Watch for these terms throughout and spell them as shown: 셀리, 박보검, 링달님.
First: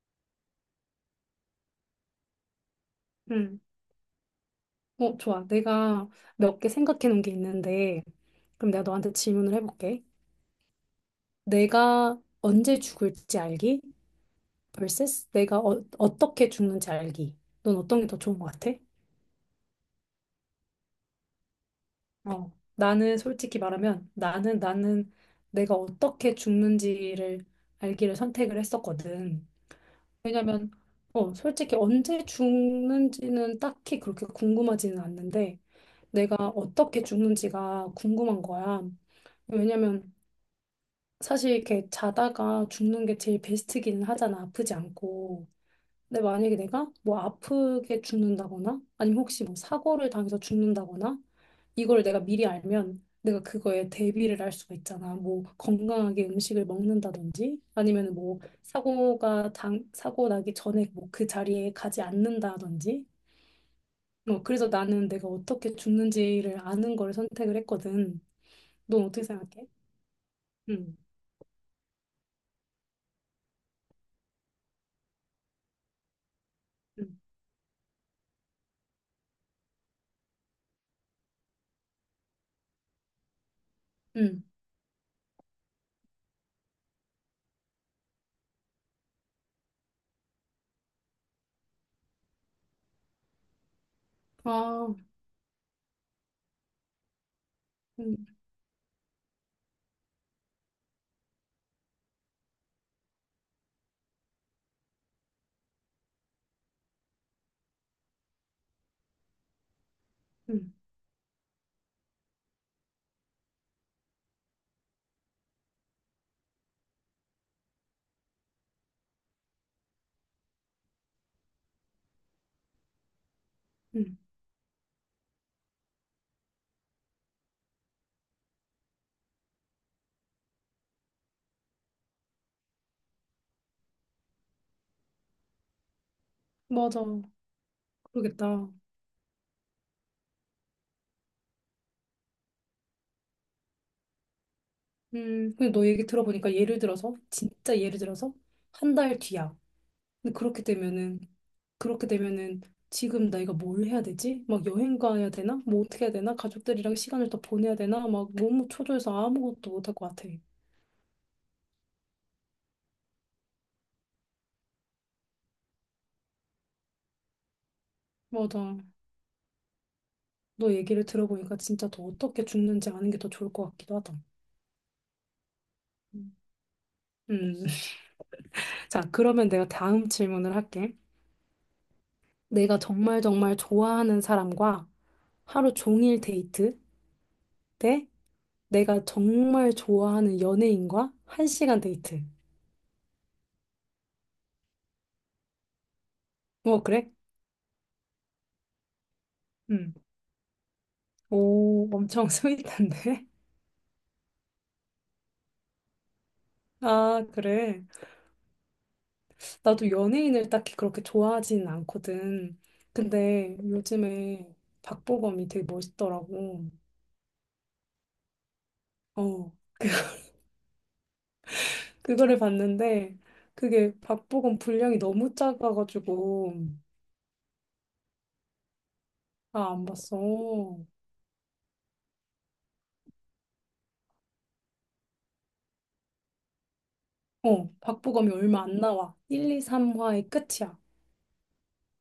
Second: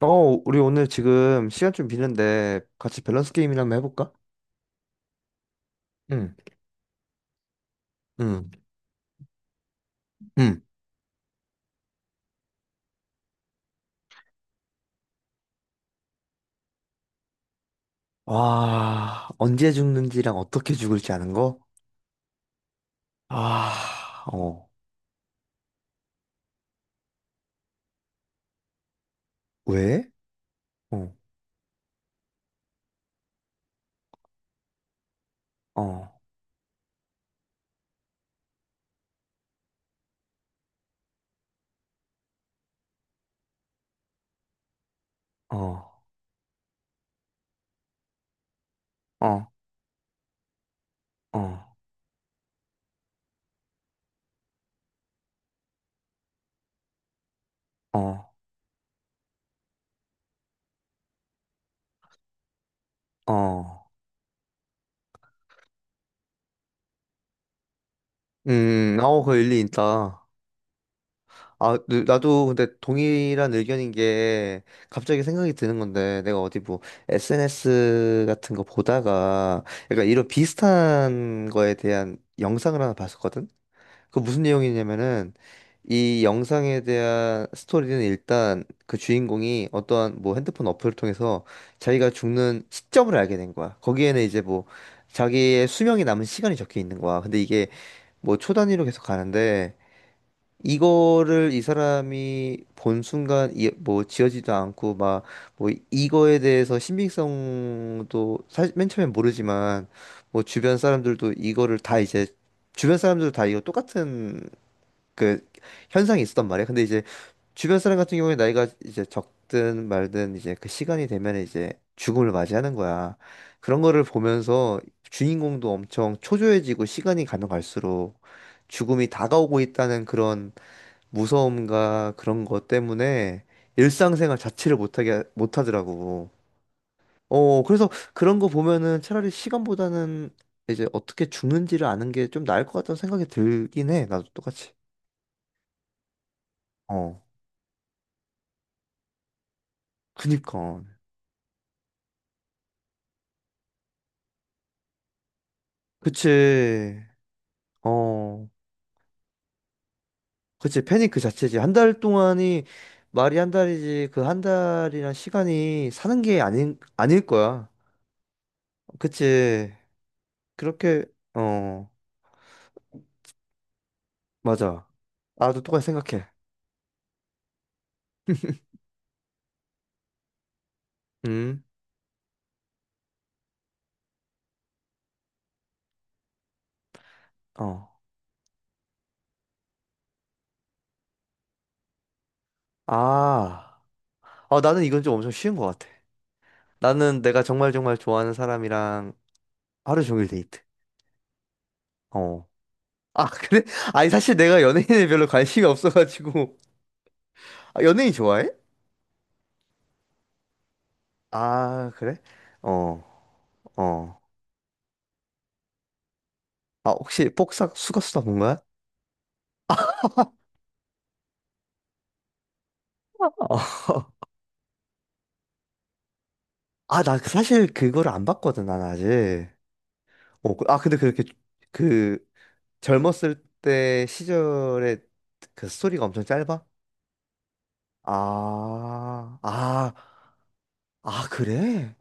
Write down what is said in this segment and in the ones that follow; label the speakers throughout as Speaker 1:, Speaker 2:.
Speaker 1: 어, 우리 오늘 지금 시간 좀 비는데 같이 밸런스
Speaker 2: 응.
Speaker 1: 게임이나 한번 해볼까?
Speaker 2: 좋아. 내가
Speaker 1: 응,
Speaker 2: 몇 개 생각해 놓은 게 있는데,
Speaker 1: 응,
Speaker 2: 그럼 내가 너한테 질문을 해볼게.
Speaker 1: 응.
Speaker 2: 내가 언제 죽을지 알기 vs 내가 어떻게 죽는지 알기. 넌 어떤 게 더 좋은 것 같아?
Speaker 1: 와, 언제 죽는지랑 어떻게 죽을지 아는 거?
Speaker 2: 어. 나는 솔직히 말하면
Speaker 1: 아,
Speaker 2: 나는
Speaker 1: 어,
Speaker 2: 나는 내가 어떻게 죽는지를 알기를 선택을 했었거든.
Speaker 1: 왜?
Speaker 2: 왜냐면
Speaker 1: 어,
Speaker 2: 솔직히 언제 죽는지는 딱히 그렇게 궁금하지는 않는데
Speaker 1: 어,
Speaker 2: 내가 어떻게 죽는지가 궁금한 거야. 왜냐면 사실 이렇게 자다가 죽는 게 제일 베스트기는 하잖아. 아프지 않고.
Speaker 1: 어,
Speaker 2: 근데 만약에 내가 뭐 아프게 죽는다거나 아니면 혹시
Speaker 1: 어,
Speaker 2: 뭐 사고를 당해서 죽는다거나
Speaker 1: 어,
Speaker 2: 이걸 내가 미리 알면 내가 그거에 대비를 할 수가 있잖아. 뭐 건강하게 음식을 먹는다든지 아니면
Speaker 1: 어,
Speaker 2: 뭐 사고가 당 사고 나기 전에 뭐 그 자리에 가지 않는다든지.
Speaker 1: 어.
Speaker 2: 뭐 그래서 나는 내가 어떻게 죽는지를 아는 걸 선택을 했거든. 넌 어떻게
Speaker 1: 그 일리
Speaker 2: 생각해?
Speaker 1: 있다.
Speaker 2: 응,
Speaker 1: 나도 근데 동일한 의견인 게 갑자기 생각이 드는 건데 내가 어디 뭐
Speaker 2: 응,
Speaker 1: SNS 같은 거 보다가 약간 이런 비슷한 거에 대한 영상을 하나 봤었거든? 그
Speaker 2: 응.
Speaker 1: 무슨 내용이냐면은 이 영상에 대한 스토리는 일단 그 주인공이 어떠한 뭐 핸드폰 어플을 통해서 자기가 죽는 시점을 알게 된 거야. 거기에는 이제 뭐
Speaker 2: 아.
Speaker 1: 자기의 수명이 남은 시간이 적혀 있는 거야. 근데 이게 뭐 초단위로 계속 가는데 이거를 이 사람이 본 순간 뭐 지어지도 않고 막 뭐 이거에 대해서 신빙성도 사실 맨 처음엔 모르지만 뭐
Speaker 2: 음,
Speaker 1: 주변 사람들도 다 이거 똑같은 그 현상이 있었단 말이야. 근데 이제 주변 사람 같은 경우에 나이가 이제 적든 말든 이제 그 시간이 되면 이제 죽음을 맞이하는 거야. 그런 거를
Speaker 2: 음,
Speaker 1: 보면서 주인공도 엄청 초조해지고 시간이 가면 갈수록 죽음이 다가오고 있다는 그런 무서움과 그런 것 때문에 일상생활 자체를 못하더라고.
Speaker 2: 맞아.
Speaker 1: 그래서 그런 거
Speaker 2: 그러겠다.
Speaker 1: 보면은 차라리 시간보다는 이제 어떻게 죽는지를 아는 게 좀 나을 것 같다는 생각이 들긴 해. 나도 똑같이.
Speaker 2: 근데 너 얘기 들어보니까 예를 들어서,
Speaker 1: 어,
Speaker 2: 진짜 예를 들어서, 한 달 뒤야. 근데 그렇게
Speaker 1: 그니까.
Speaker 2: 되면은, 그렇게 되면은, 지금 내가 뭘 해야 되지? 막 여행 가야 되나? 뭐 어떻게 해야 되나? 가족들이랑
Speaker 1: 그치.
Speaker 2: 시간을 더 보내야 되나? 막
Speaker 1: 어,
Speaker 2: 너무 초조해서 아무것도 못할 것 같아.
Speaker 1: 그치. 패닉 그 자체지. 한 달 동안이 말이 한 달이지. 그 한 달이란 시간이 사는 게 아닐 거야.
Speaker 2: 맞아.
Speaker 1: 그치.
Speaker 2: 너 얘기를
Speaker 1: 그렇게,
Speaker 2: 들어보니까 진짜
Speaker 1: 어,
Speaker 2: 더 어떻게 죽는지 아는 게 더 좋을 것 같기도 하다.
Speaker 1: 맞아. 나도 똑같이 생각해.
Speaker 2: 음, 음. 자, 그러면 내가 다음 질문을 할게.
Speaker 1: 음.
Speaker 2: 내가 정말 정말 좋아하는 사람과 하루 종일 데이트?
Speaker 1: 어.
Speaker 2: 대 내가 정말 좋아하는 연예인과 한시간 데이트.
Speaker 1: 아, 나는 이건 좀 엄청 쉬운 것 같아.
Speaker 2: 어, 그래?
Speaker 1: 나는 내가 정말 정말 좋아하는 사람이랑
Speaker 2: 응.
Speaker 1: 하루 종일 데이트.
Speaker 2: 오, 엄청
Speaker 1: 어. 아,
Speaker 2: 스윗한데?
Speaker 1: 그래? 아니, 사실 내가 연예인에 별로 관심이 없어가지고.
Speaker 2: 아,
Speaker 1: 아,
Speaker 2: 그래.
Speaker 1: 연예인 좋아해?
Speaker 2: 나도 연예인을 딱히 그렇게 좋아하진
Speaker 1: 아, 그래?
Speaker 2: 않거든.
Speaker 1: 어,
Speaker 2: 근데
Speaker 1: 어.
Speaker 2: 요즘에 박보검이 되게 멋있더라고.
Speaker 1: 아, 혹시 복사 수거수다 본 거야?
Speaker 2: 어, 그, 그거를 봤는데
Speaker 1: 어.
Speaker 2: 그게 박보검 분량이 너무 작아가지고
Speaker 1: 아, 사실 그거를 안 봤거든, 난 아직.
Speaker 2: 아, 안 봤어.
Speaker 1: 근데 그렇게 그 젊었을 때 시절에 그 스토리가 엄청 짧아?
Speaker 2: 박보검이 얼마 안 나와.
Speaker 1: 아,
Speaker 2: 1, 2,
Speaker 1: 아,
Speaker 2: 3화의 끝이야.
Speaker 1: 그래?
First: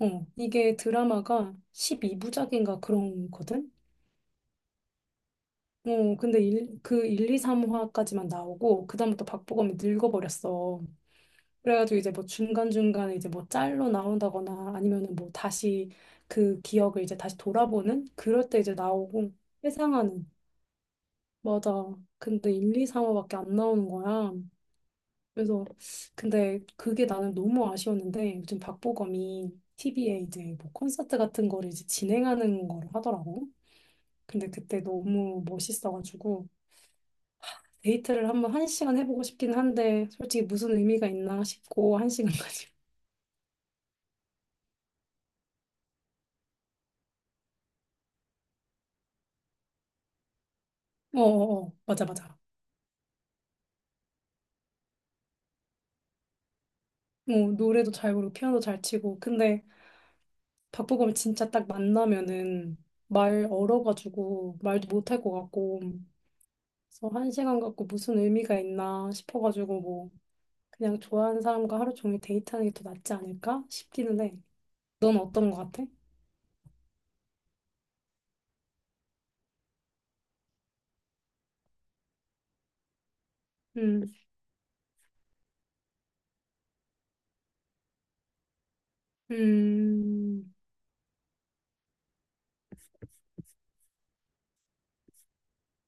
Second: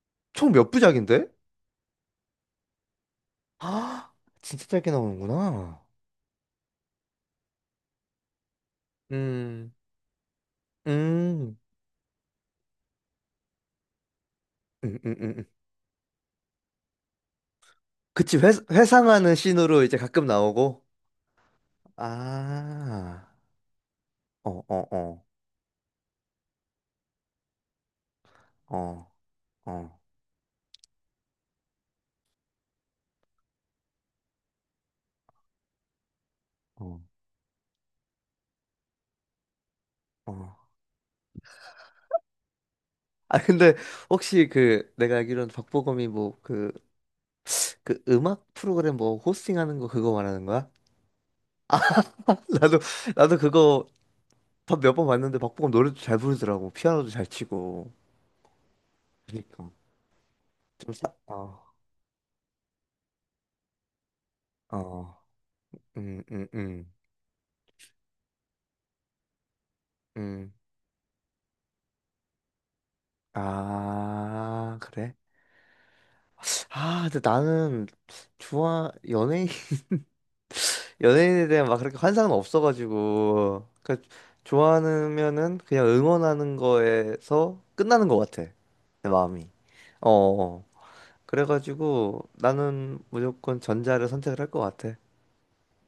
Speaker 2: 어,
Speaker 1: 총 몇
Speaker 2: 이게
Speaker 1: 부작인데?
Speaker 2: 드라마가 12부작인가 그런 거든?
Speaker 1: 아, 진짜 짧게 나오는구나.
Speaker 2: 근데 일, 그 1, 2, 3화까지만 나오고, 그다음부터
Speaker 1: 음,
Speaker 2: 박보검이 늙어버렸어.
Speaker 1: 음,
Speaker 2: 그래가지고 이제 뭐 중간중간에 이제 뭐 짤로 나온다거나
Speaker 1: 음, 음,
Speaker 2: 아니면은 뭐
Speaker 1: 음. 음.
Speaker 2: 다시 그 기억을 이제 다시 돌아보는?
Speaker 1: 그치,
Speaker 2: 그럴
Speaker 1: 회,
Speaker 2: 때 이제 나오고,
Speaker 1: 회상하는 씬으로 이제 가끔
Speaker 2: 회상하는.
Speaker 1: 나오고.
Speaker 2: 맞아. 근데 1, 2,
Speaker 1: 아,
Speaker 2: 3화밖에 안 나오는 거야.
Speaker 1: 어, 어, 어,
Speaker 2: 그래서, 근데 그게 나는 너무 아쉬웠는데, 요즘
Speaker 1: 어,
Speaker 2: 박보검이
Speaker 1: 어,
Speaker 2: TV에 이제 뭐 콘서트 같은 거를 이제 진행하는 걸 하더라고. 근데 그때 너무 멋있어가지고
Speaker 1: 어,
Speaker 2: 데이트를 한번 한 시간 해보고 싶긴 한데 솔직히
Speaker 1: 어.
Speaker 2: 무슨 의미가 있나 싶고 한 시간까지.
Speaker 1: 아, 근데 혹시 내가 알기로는 박보검이 그 음악 프로그램 뭐 호스팅하는 거 그거 말하는 거야?
Speaker 2: 어어어 맞아 맞아.
Speaker 1: 나도, 나도 그거 몇 번 봤는데 박보검 노래도 잘 부르더라고. 피아노도 잘
Speaker 2: 뭐 노래도
Speaker 1: 치고.
Speaker 2: 잘 부르고 피아노 잘 치고 근데
Speaker 1: 그니까. 좀 사,
Speaker 2: 박보검 진짜
Speaker 1: 어,
Speaker 2: 딱 만나면은 말 얼어가지고 말도
Speaker 1: 어,
Speaker 2: 못할 것 같고
Speaker 1: 음, 음, 음.
Speaker 2: 그래서 한 시간 갖고 무슨 의미가 있나 싶어가지고 뭐
Speaker 1: 음.
Speaker 2: 그냥 좋아하는 사람과 하루 종일 데이트하는 게 더 낫지 않을까 싶기는 해.
Speaker 1: 아, 그래?
Speaker 2: 넌 어떤 것 같아?
Speaker 1: 아, 근데 나는 좋아 연예인 연예인에 대한 막 그렇게 환상은 없어가지고 그
Speaker 2: 음,
Speaker 1: 좋아하면은 그냥 응원하는 거에서 끝나는 것 같아 내 마음이. 어,
Speaker 2: 음.
Speaker 1: 어. 그래가지고 나는 무조건 전자를 선택을 할 것 같아.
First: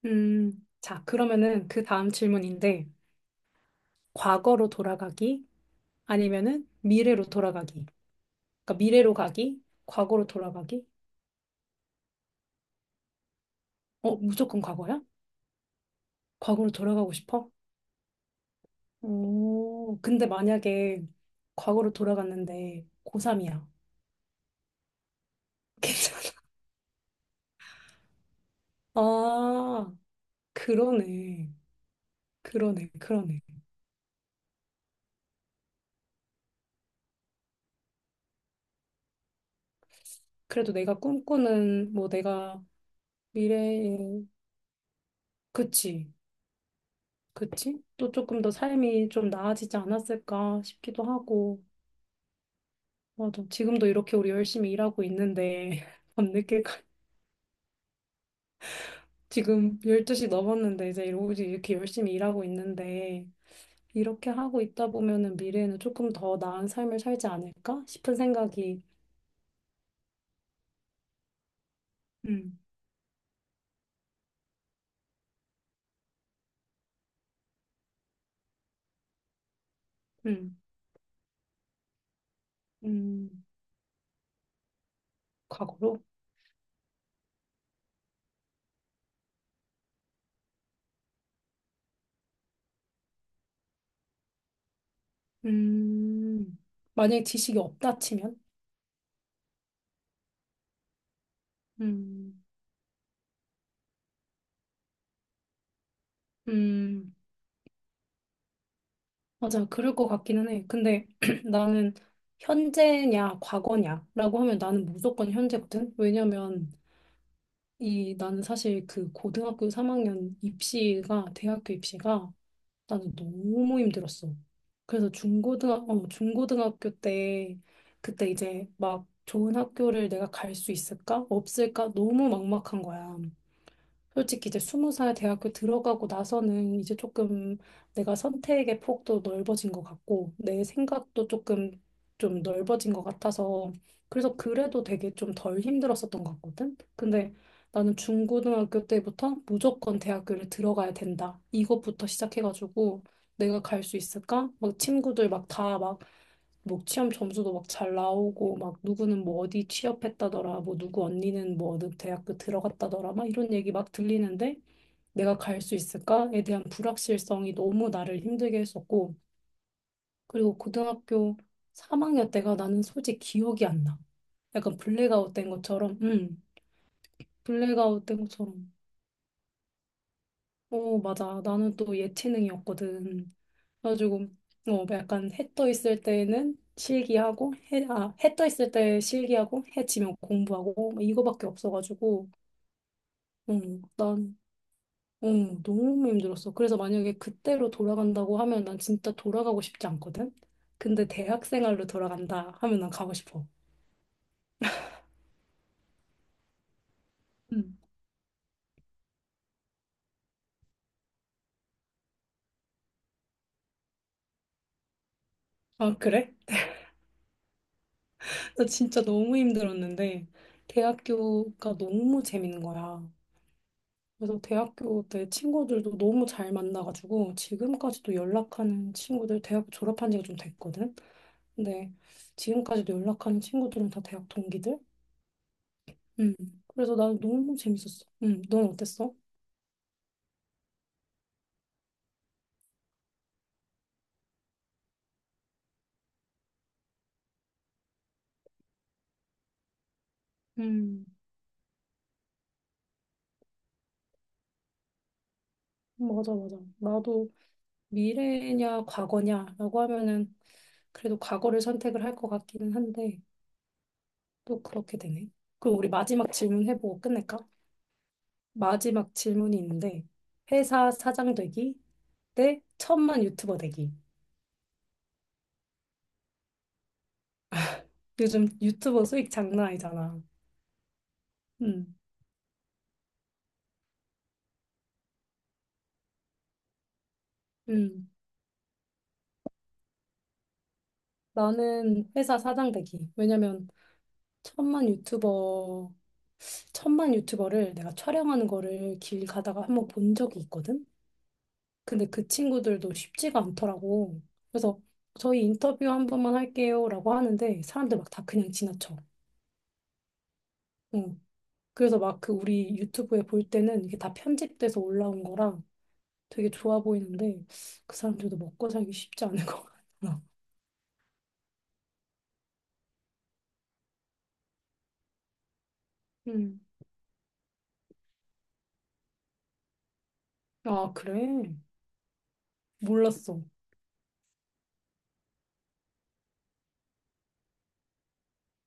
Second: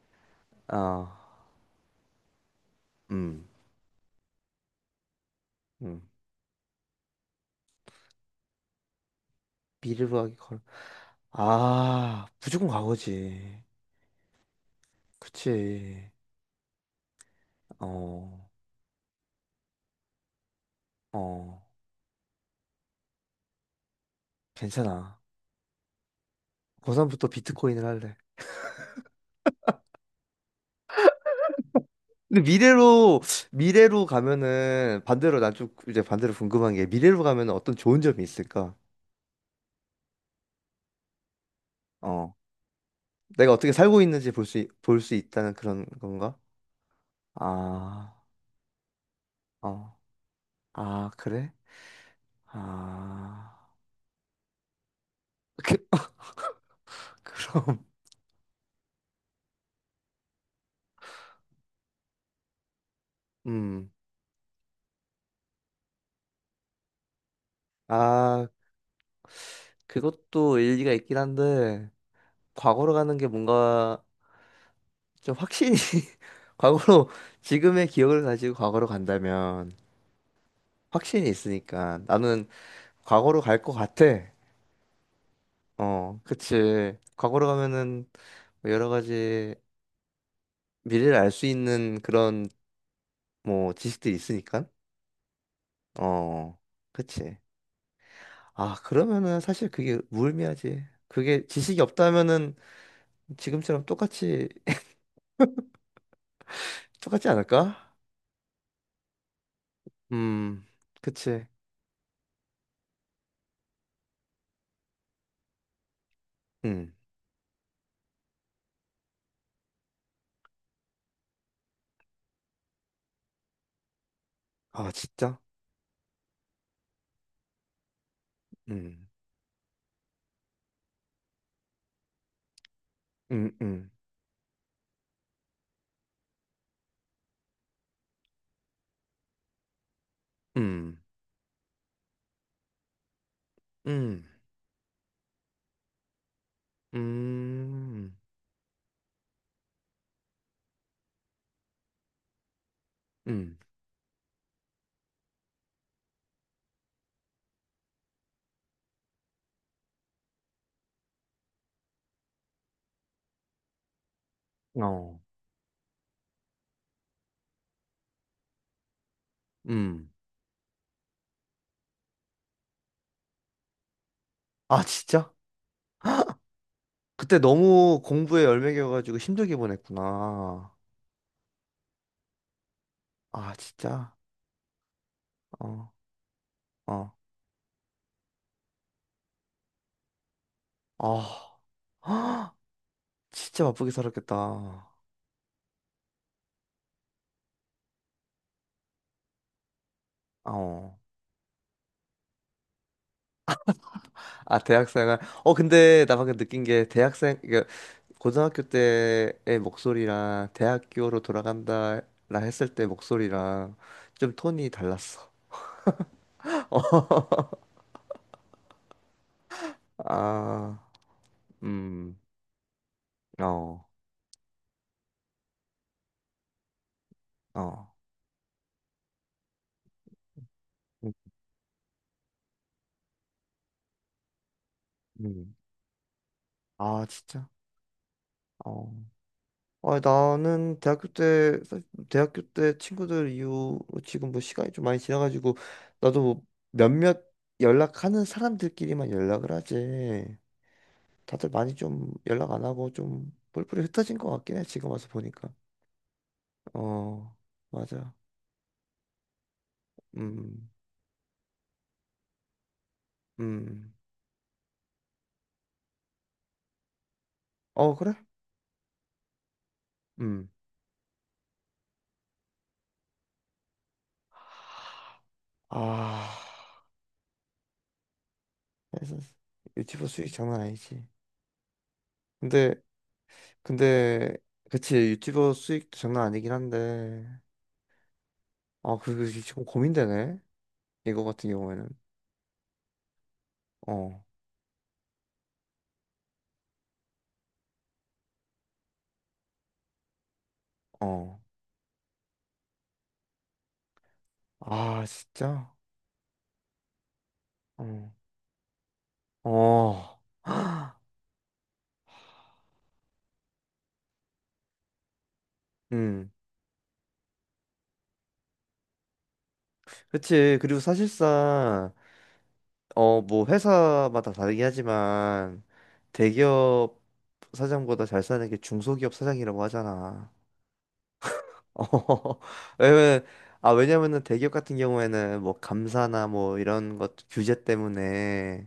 Speaker 2: 자,
Speaker 1: 아,
Speaker 2: 그러면은 그 다음 질문인데,
Speaker 1: 음,
Speaker 2: 과거로 돌아가기,
Speaker 1: 음.
Speaker 2: 아니면은 미래로 돌아가기. 그러니까 미래로 가기,
Speaker 1: 미르부하
Speaker 2: 과거로
Speaker 1: 기 걸.
Speaker 2: 돌아가기.
Speaker 1: 아, 무조건 과거지.
Speaker 2: 어, 무조건 과거야?
Speaker 1: 그치.
Speaker 2: 과거로 돌아가고 싶어?
Speaker 1: 어,
Speaker 2: 오, 근데 만약에
Speaker 1: 어,
Speaker 2: 과거로 돌아갔는데 고3이야.
Speaker 1: 괜찮아.
Speaker 2: 괜찮아.
Speaker 1: 고3부터 비트코인을 할래.
Speaker 2: 아, 그러네.
Speaker 1: 근데
Speaker 2: 그러네, 그러네.
Speaker 1: 미래로 가면은, 반대로 난 좀 이제 반대로 궁금한 게, 미래로 가면은 어떤 좋은 점이 있을까?
Speaker 2: 그래도 내가 꿈꾸는, 뭐
Speaker 1: 어.
Speaker 2: 내가
Speaker 1: 내가 어떻게 살고
Speaker 2: 미래에,
Speaker 1: 있는지 볼 수 있다는 그런
Speaker 2: 그치,
Speaker 1: 건가?
Speaker 2: 그치? 또
Speaker 1: 아,
Speaker 2: 조금 더 삶이 좀 나아지지
Speaker 1: 어.
Speaker 2: 않았을까 싶기도
Speaker 1: 아, 그래?
Speaker 2: 하고. 맞아.
Speaker 1: 아.
Speaker 2: 지금도 이렇게 우리 열심히 일하고
Speaker 1: 그,
Speaker 2: 있는데, 밤늦게까지,
Speaker 1: 그럼,
Speaker 2: 지금 12시 넘었는데, 이제 오직 이렇게 열심히 일하고 있는데,
Speaker 1: 음.
Speaker 2: 이렇게 하고 있다 보면은 미래에는 조금 더 나은 삶을 살지 않을까 싶은
Speaker 1: 아,
Speaker 2: 생각이,
Speaker 1: 그것도 일리가 있긴 한데,
Speaker 2: 음,
Speaker 1: 과거로 가는 게 뭔가 좀 과거로, 지금의 기억을 가지고 과거로 간다면,
Speaker 2: 음,
Speaker 1: 확신이 있으니까. 나는 과거로
Speaker 2: 음,
Speaker 1: 갈 것 같아.
Speaker 2: 과거로?
Speaker 1: 어, 그치. 과거로 가면은 뭐 여러 가지 미래를 알 수 있는 그런 뭐 지식들이 있으니까. 어,
Speaker 2: 음, 만약에
Speaker 1: 그치.
Speaker 2: 지식이 없다 치면?
Speaker 1: 아, 그러면은 사실 그게 무의미하지. 그게 지식이
Speaker 2: 음,
Speaker 1: 없다면은 지금처럼 똑같이,
Speaker 2: 음,
Speaker 1: 똑같지 않을까?
Speaker 2: 맞아. 그럴 것 같기는 해.
Speaker 1: 음,
Speaker 2: 근데
Speaker 1: 그치.
Speaker 2: 나는 현재냐, 과거냐라고 하면 나는 무조건 현재거든? 왜냐면,
Speaker 1: 음.
Speaker 2: 이 나는 사실 그 고등학교 3학년 입시가 대학교 입시가 나는 너무 힘들었어.
Speaker 1: 아,
Speaker 2: 그래서
Speaker 1: 진짜?
Speaker 2: 중고등학 중고등학교 때 그때 이제
Speaker 1: 음,
Speaker 2: 막 좋은 학교를 내가 갈 수 있을까? 없을까? 너무 막막한 거야.
Speaker 1: 음, 음,
Speaker 2: 솔직히 이제 스무 살 대학교 들어가고 나서는 이제 조금 내가 선택의 폭도 넓어진 것 같고 내
Speaker 1: 음,
Speaker 2: 생각도 조금 좀 넓어진 것 같아서
Speaker 1: 음,
Speaker 2: 그래서 그래도 되게 좀 덜 힘들었었던 것 같거든. 근데 나는
Speaker 1: 음,
Speaker 2: 중고등학교 때부터 무조건 대학교를 들어가야 된다. 이것부터 시작해가지고
Speaker 1: 음,
Speaker 2: 내가 갈 수 있을까? 막 친구들 막 다막 뭐 취업 점수도 막 잘 나오고 막 누구는 뭐 어디 취업했다더라 뭐 누구 언니는 뭐 어느 대학교 들어갔다더라 막 이런 얘기 막 들리는데
Speaker 1: 어,
Speaker 2: 내가 갈 수 있을까에 대한 불확실성이 너무 나를 힘들게 했었고
Speaker 1: 음.
Speaker 2: 그리고 고등학교 3학년 때가 나는 솔직히 기억이 안 나. 약간
Speaker 1: 아,
Speaker 2: 블랙아웃
Speaker 1: 진짜?
Speaker 2: 된 것처럼
Speaker 1: 그때 너무
Speaker 2: 블랙아웃 된
Speaker 1: 공부에
Speaker 2: 것처럼
Speaker 1: 열매겨가지고 힘들게 보냈구나.
Speaker 2: 어 맞아 나는 또 예체능이었거든.
Speaker 1: 아,
Speaker 2: 그래가지고
Speaker 1: 진짜?
Speaker 2: 뭐 약간 해 떠
Speaker 1: 어,
Speaker 2: 있을 때는
Speaker 1: 어.
Speaker 2: 실기하고 해, 아, 해 떠 있을 때 실기하고 해 지면 공부하고 뭐 이거밖에
Speaker 1: 아,
Speaker 2: 없어가지고
Speaker 1: 진짜 바쁘게
Speaker 2: 난
Speaker 1: 살았겠다.
Speaker 2: 너무 힘들었어. 그래서 만약에 그때로 돌아간다고 하면 난 진짜 돌아가고 싶지 않거든.
Speaker 1: 어.
Speaker 2: 근데 대학 생활로 돌아간다 하면 난 가고 싶어.
Speaker 1: 아, 대학생활. 어, 근데 나 방금 느낀 게 대학생, 이게
Speaker 2: 음.
Speaker 1: 고등학교 때의 목소리랑 대학교로 돌아간다 라 했을 때 목소리랑 좀 톤이 달랐어.
Speaker 2: 아, 그래?
Speaker 1: 어.
Speaker 2: 나 진짜 너무 힘들었는데
Speaker 1: 아,
Speaker 2: 대학교가
Speaker 1: 음,
Speaker 2: 너무 재밌는 거야.
Speaker 1: 어,
Speaker 2: 그래서 대학교 때 친구들도 너무 잘 만나가지고
Speaker 1: 어.
Speaker 2: 지금까지도 연락하는 친구들 대학 졸업한 지가 좀 됐거든.
Speaker 1: 음,
Speaker 2: 근데 지금까지도 연락하는 친구들은 다 대학 동기들.
Speaker 1: 음.
Speaker 2: 음. 그래서
Speaker 1: 아,
Speaker 2: 나는
Speaker 1: 진짜?
Speaker 2: 너무 재밌었어. 음. 넌
Speaker 1: 어.
Speaker 2: 어땠어?
Speaker 1: 아, 나는 대학교 때, 사실 대학교 때 친구들 이후 지금 뭐 시간이 좀 많이 지나가지고, 나도 뭐 몇몇 연락하는 사람들끼리만 연락을 하지.
Speaker 2: 음,
Speaker 1: 다들 많이 좀 연락 안 하고 좀 뿔뿔이 흩어진 것 같긴 해, 지금 와서 보니까.
Speaker 2: 맞아, 맞아. 나도
Speaker 1: 어, 맞아.
Speaker 2: 미래냐 과거냐라고 하면은
Speaker 1: 음,
Speaker 2: 그래도 과거를 선택을 할 것 같기는 한데
Speaker 1: 음.
Speaker 2: 또 그렇게 되네. 그럼 우리 마지막 질문 해보고 끝낼까?
Speaker 1: 어, 그래?
Speaker 2: 마지막 질문이 있는데
Speaker 1: 음.
Speaker 2: 회사 사장 되기 대 천만 유튜버 되기.
Speaker 1: 아,
Speaker 2: 요즘 유튜버
Speaker 1: 그래서
Speaker 2: 수익 장난
Speaker 1: 유튜버
Speaker 2: 아니잖아.
Speaker 1: 수익 장난 아니지.
Speaker 2: 음,
Speaker 1: 근데, 근데, 그치, 유튜버 수익 장난 아니긴 한데,
Speaker 2: 음.
Speaker 1: 지금 고민되네. 이거 같은 경우에는
Speaker 2: 나는 회사 사장 되기. 왜냐면
Speaker 1: 어,
Speaker 2: 천만 유튜버, 천만 유튜버를 내가 촬영하는 거를 길 가다가 한번 본 적이 있거든?
Speaker 1: 어.
Speaker 2: 근데 그 친구들도 쉽지가 않더라고. 그래서
Speaker 1: 아,
Speaker 2: 저희
Speaker 1: 진짜?
Speaker 2: 인터뷰 한 번만 할게요라고 하는데 사람들 막
Speaker 1: 어.
Speaker 2: 다 그냥 지나쳐.
Speaker 1: 어.
Speaker 2: 응. 그래서 막 그 우리 유튜브에 볼 때는 이게 다 편집돼서 올라온 거라
Speaker 1: 음.
Speaker 2: 되게 좋아 보이는데 그 사람들도 먹고 살기 쉽지 않을 것 같아.
Speaker 1: 그치. 그리고 사실상 뭐 회사마다 다르긴 하지만
Speaker 2: 음.
Speaker 1: 대기업 사장보다 잘 사는 게 중소기업 사장이라고 하잖아.
Speaker 2: 아, 그래?
Speaker 1: 어. 왜냐면
Speaker 2: 몰랐어.
Speaker 1: 아, 왜냐면은 대기업 같은 경우에는 뭐 감사나 뭐 이런 것 규제 때문에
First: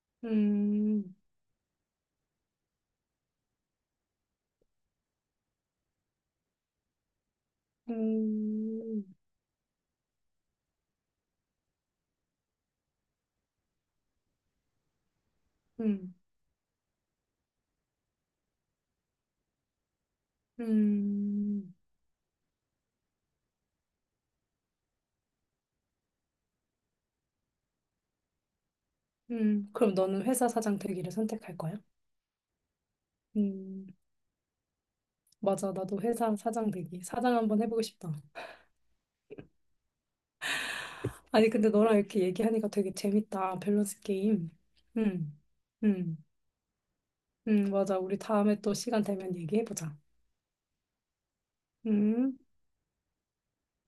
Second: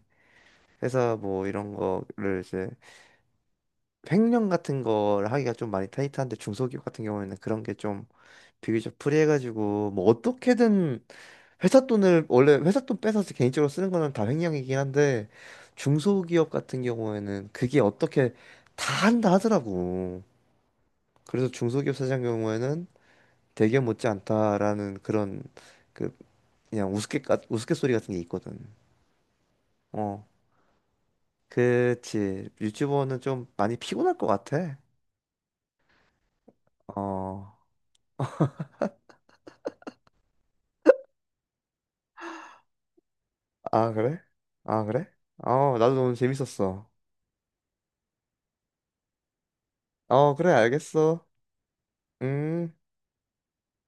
Speaker 1: 회사
Speaker 2: 음.
Speaker 1: 뭐 이런 거를 이제 횡령 같은 걸 하기가 좀 많이 타이트한데 중소기업 같은 경우에는 그런 게 좀 비교적
Speaker 2: 음.
Speaker 1: 프리해가지고 뭐 어떻게든 회사 돈을 원래 회사 돈 뺏어서 개인적으로 쓰는 거는 다 횡령이긴 한데
Speaker 2: 음.
Speaker 1: 중소기업 같은 경우에는 그게 어떻게 다 한다 하더라고. 그래서
Speaker 2: 음.
Speaker 1: 중소기업 사장 경우에는 되게 못지않다라는 그런 그 그냥 우스갯가 우스갯소리 같은 게 있거든.
Speaker 2: 음. 그럼 너는
Speaker 1: 어,
Speaker 2: 회사 사장 되기를 선택할 거야?
Speaker 1: 그치. 유튜버는 좀 많이
Speaker 2: 음.
Speaker 1: 피곤할 것 같아.
Speaker 2: 맞아. 나도 회사 사장 되기. 사장
Speaker 1: 어.
Speaker 2: 한번 해보고 싶다. 아니, 근데 너랑 이렇게 얘기하니까 되게 재밌다.
Speaker 1: 아,
Speaker 2: 밸런스
Speaker 1: 그래?
Speaker 2: 게임.
Speaker 1: 아, 그래?
Speaker 2: 음.
Speaker 1: 어, 나도 오늘
Speaker 2: 음.
Speaker 1: 재밌었어.
Speaker 2: 음. 맞아. 우리 다음에 또 시간 되면 얘기해보자.
Speaker 1: 어, 그래, 알겠어.
Speaker 2: 음.
Speaker 1: 음.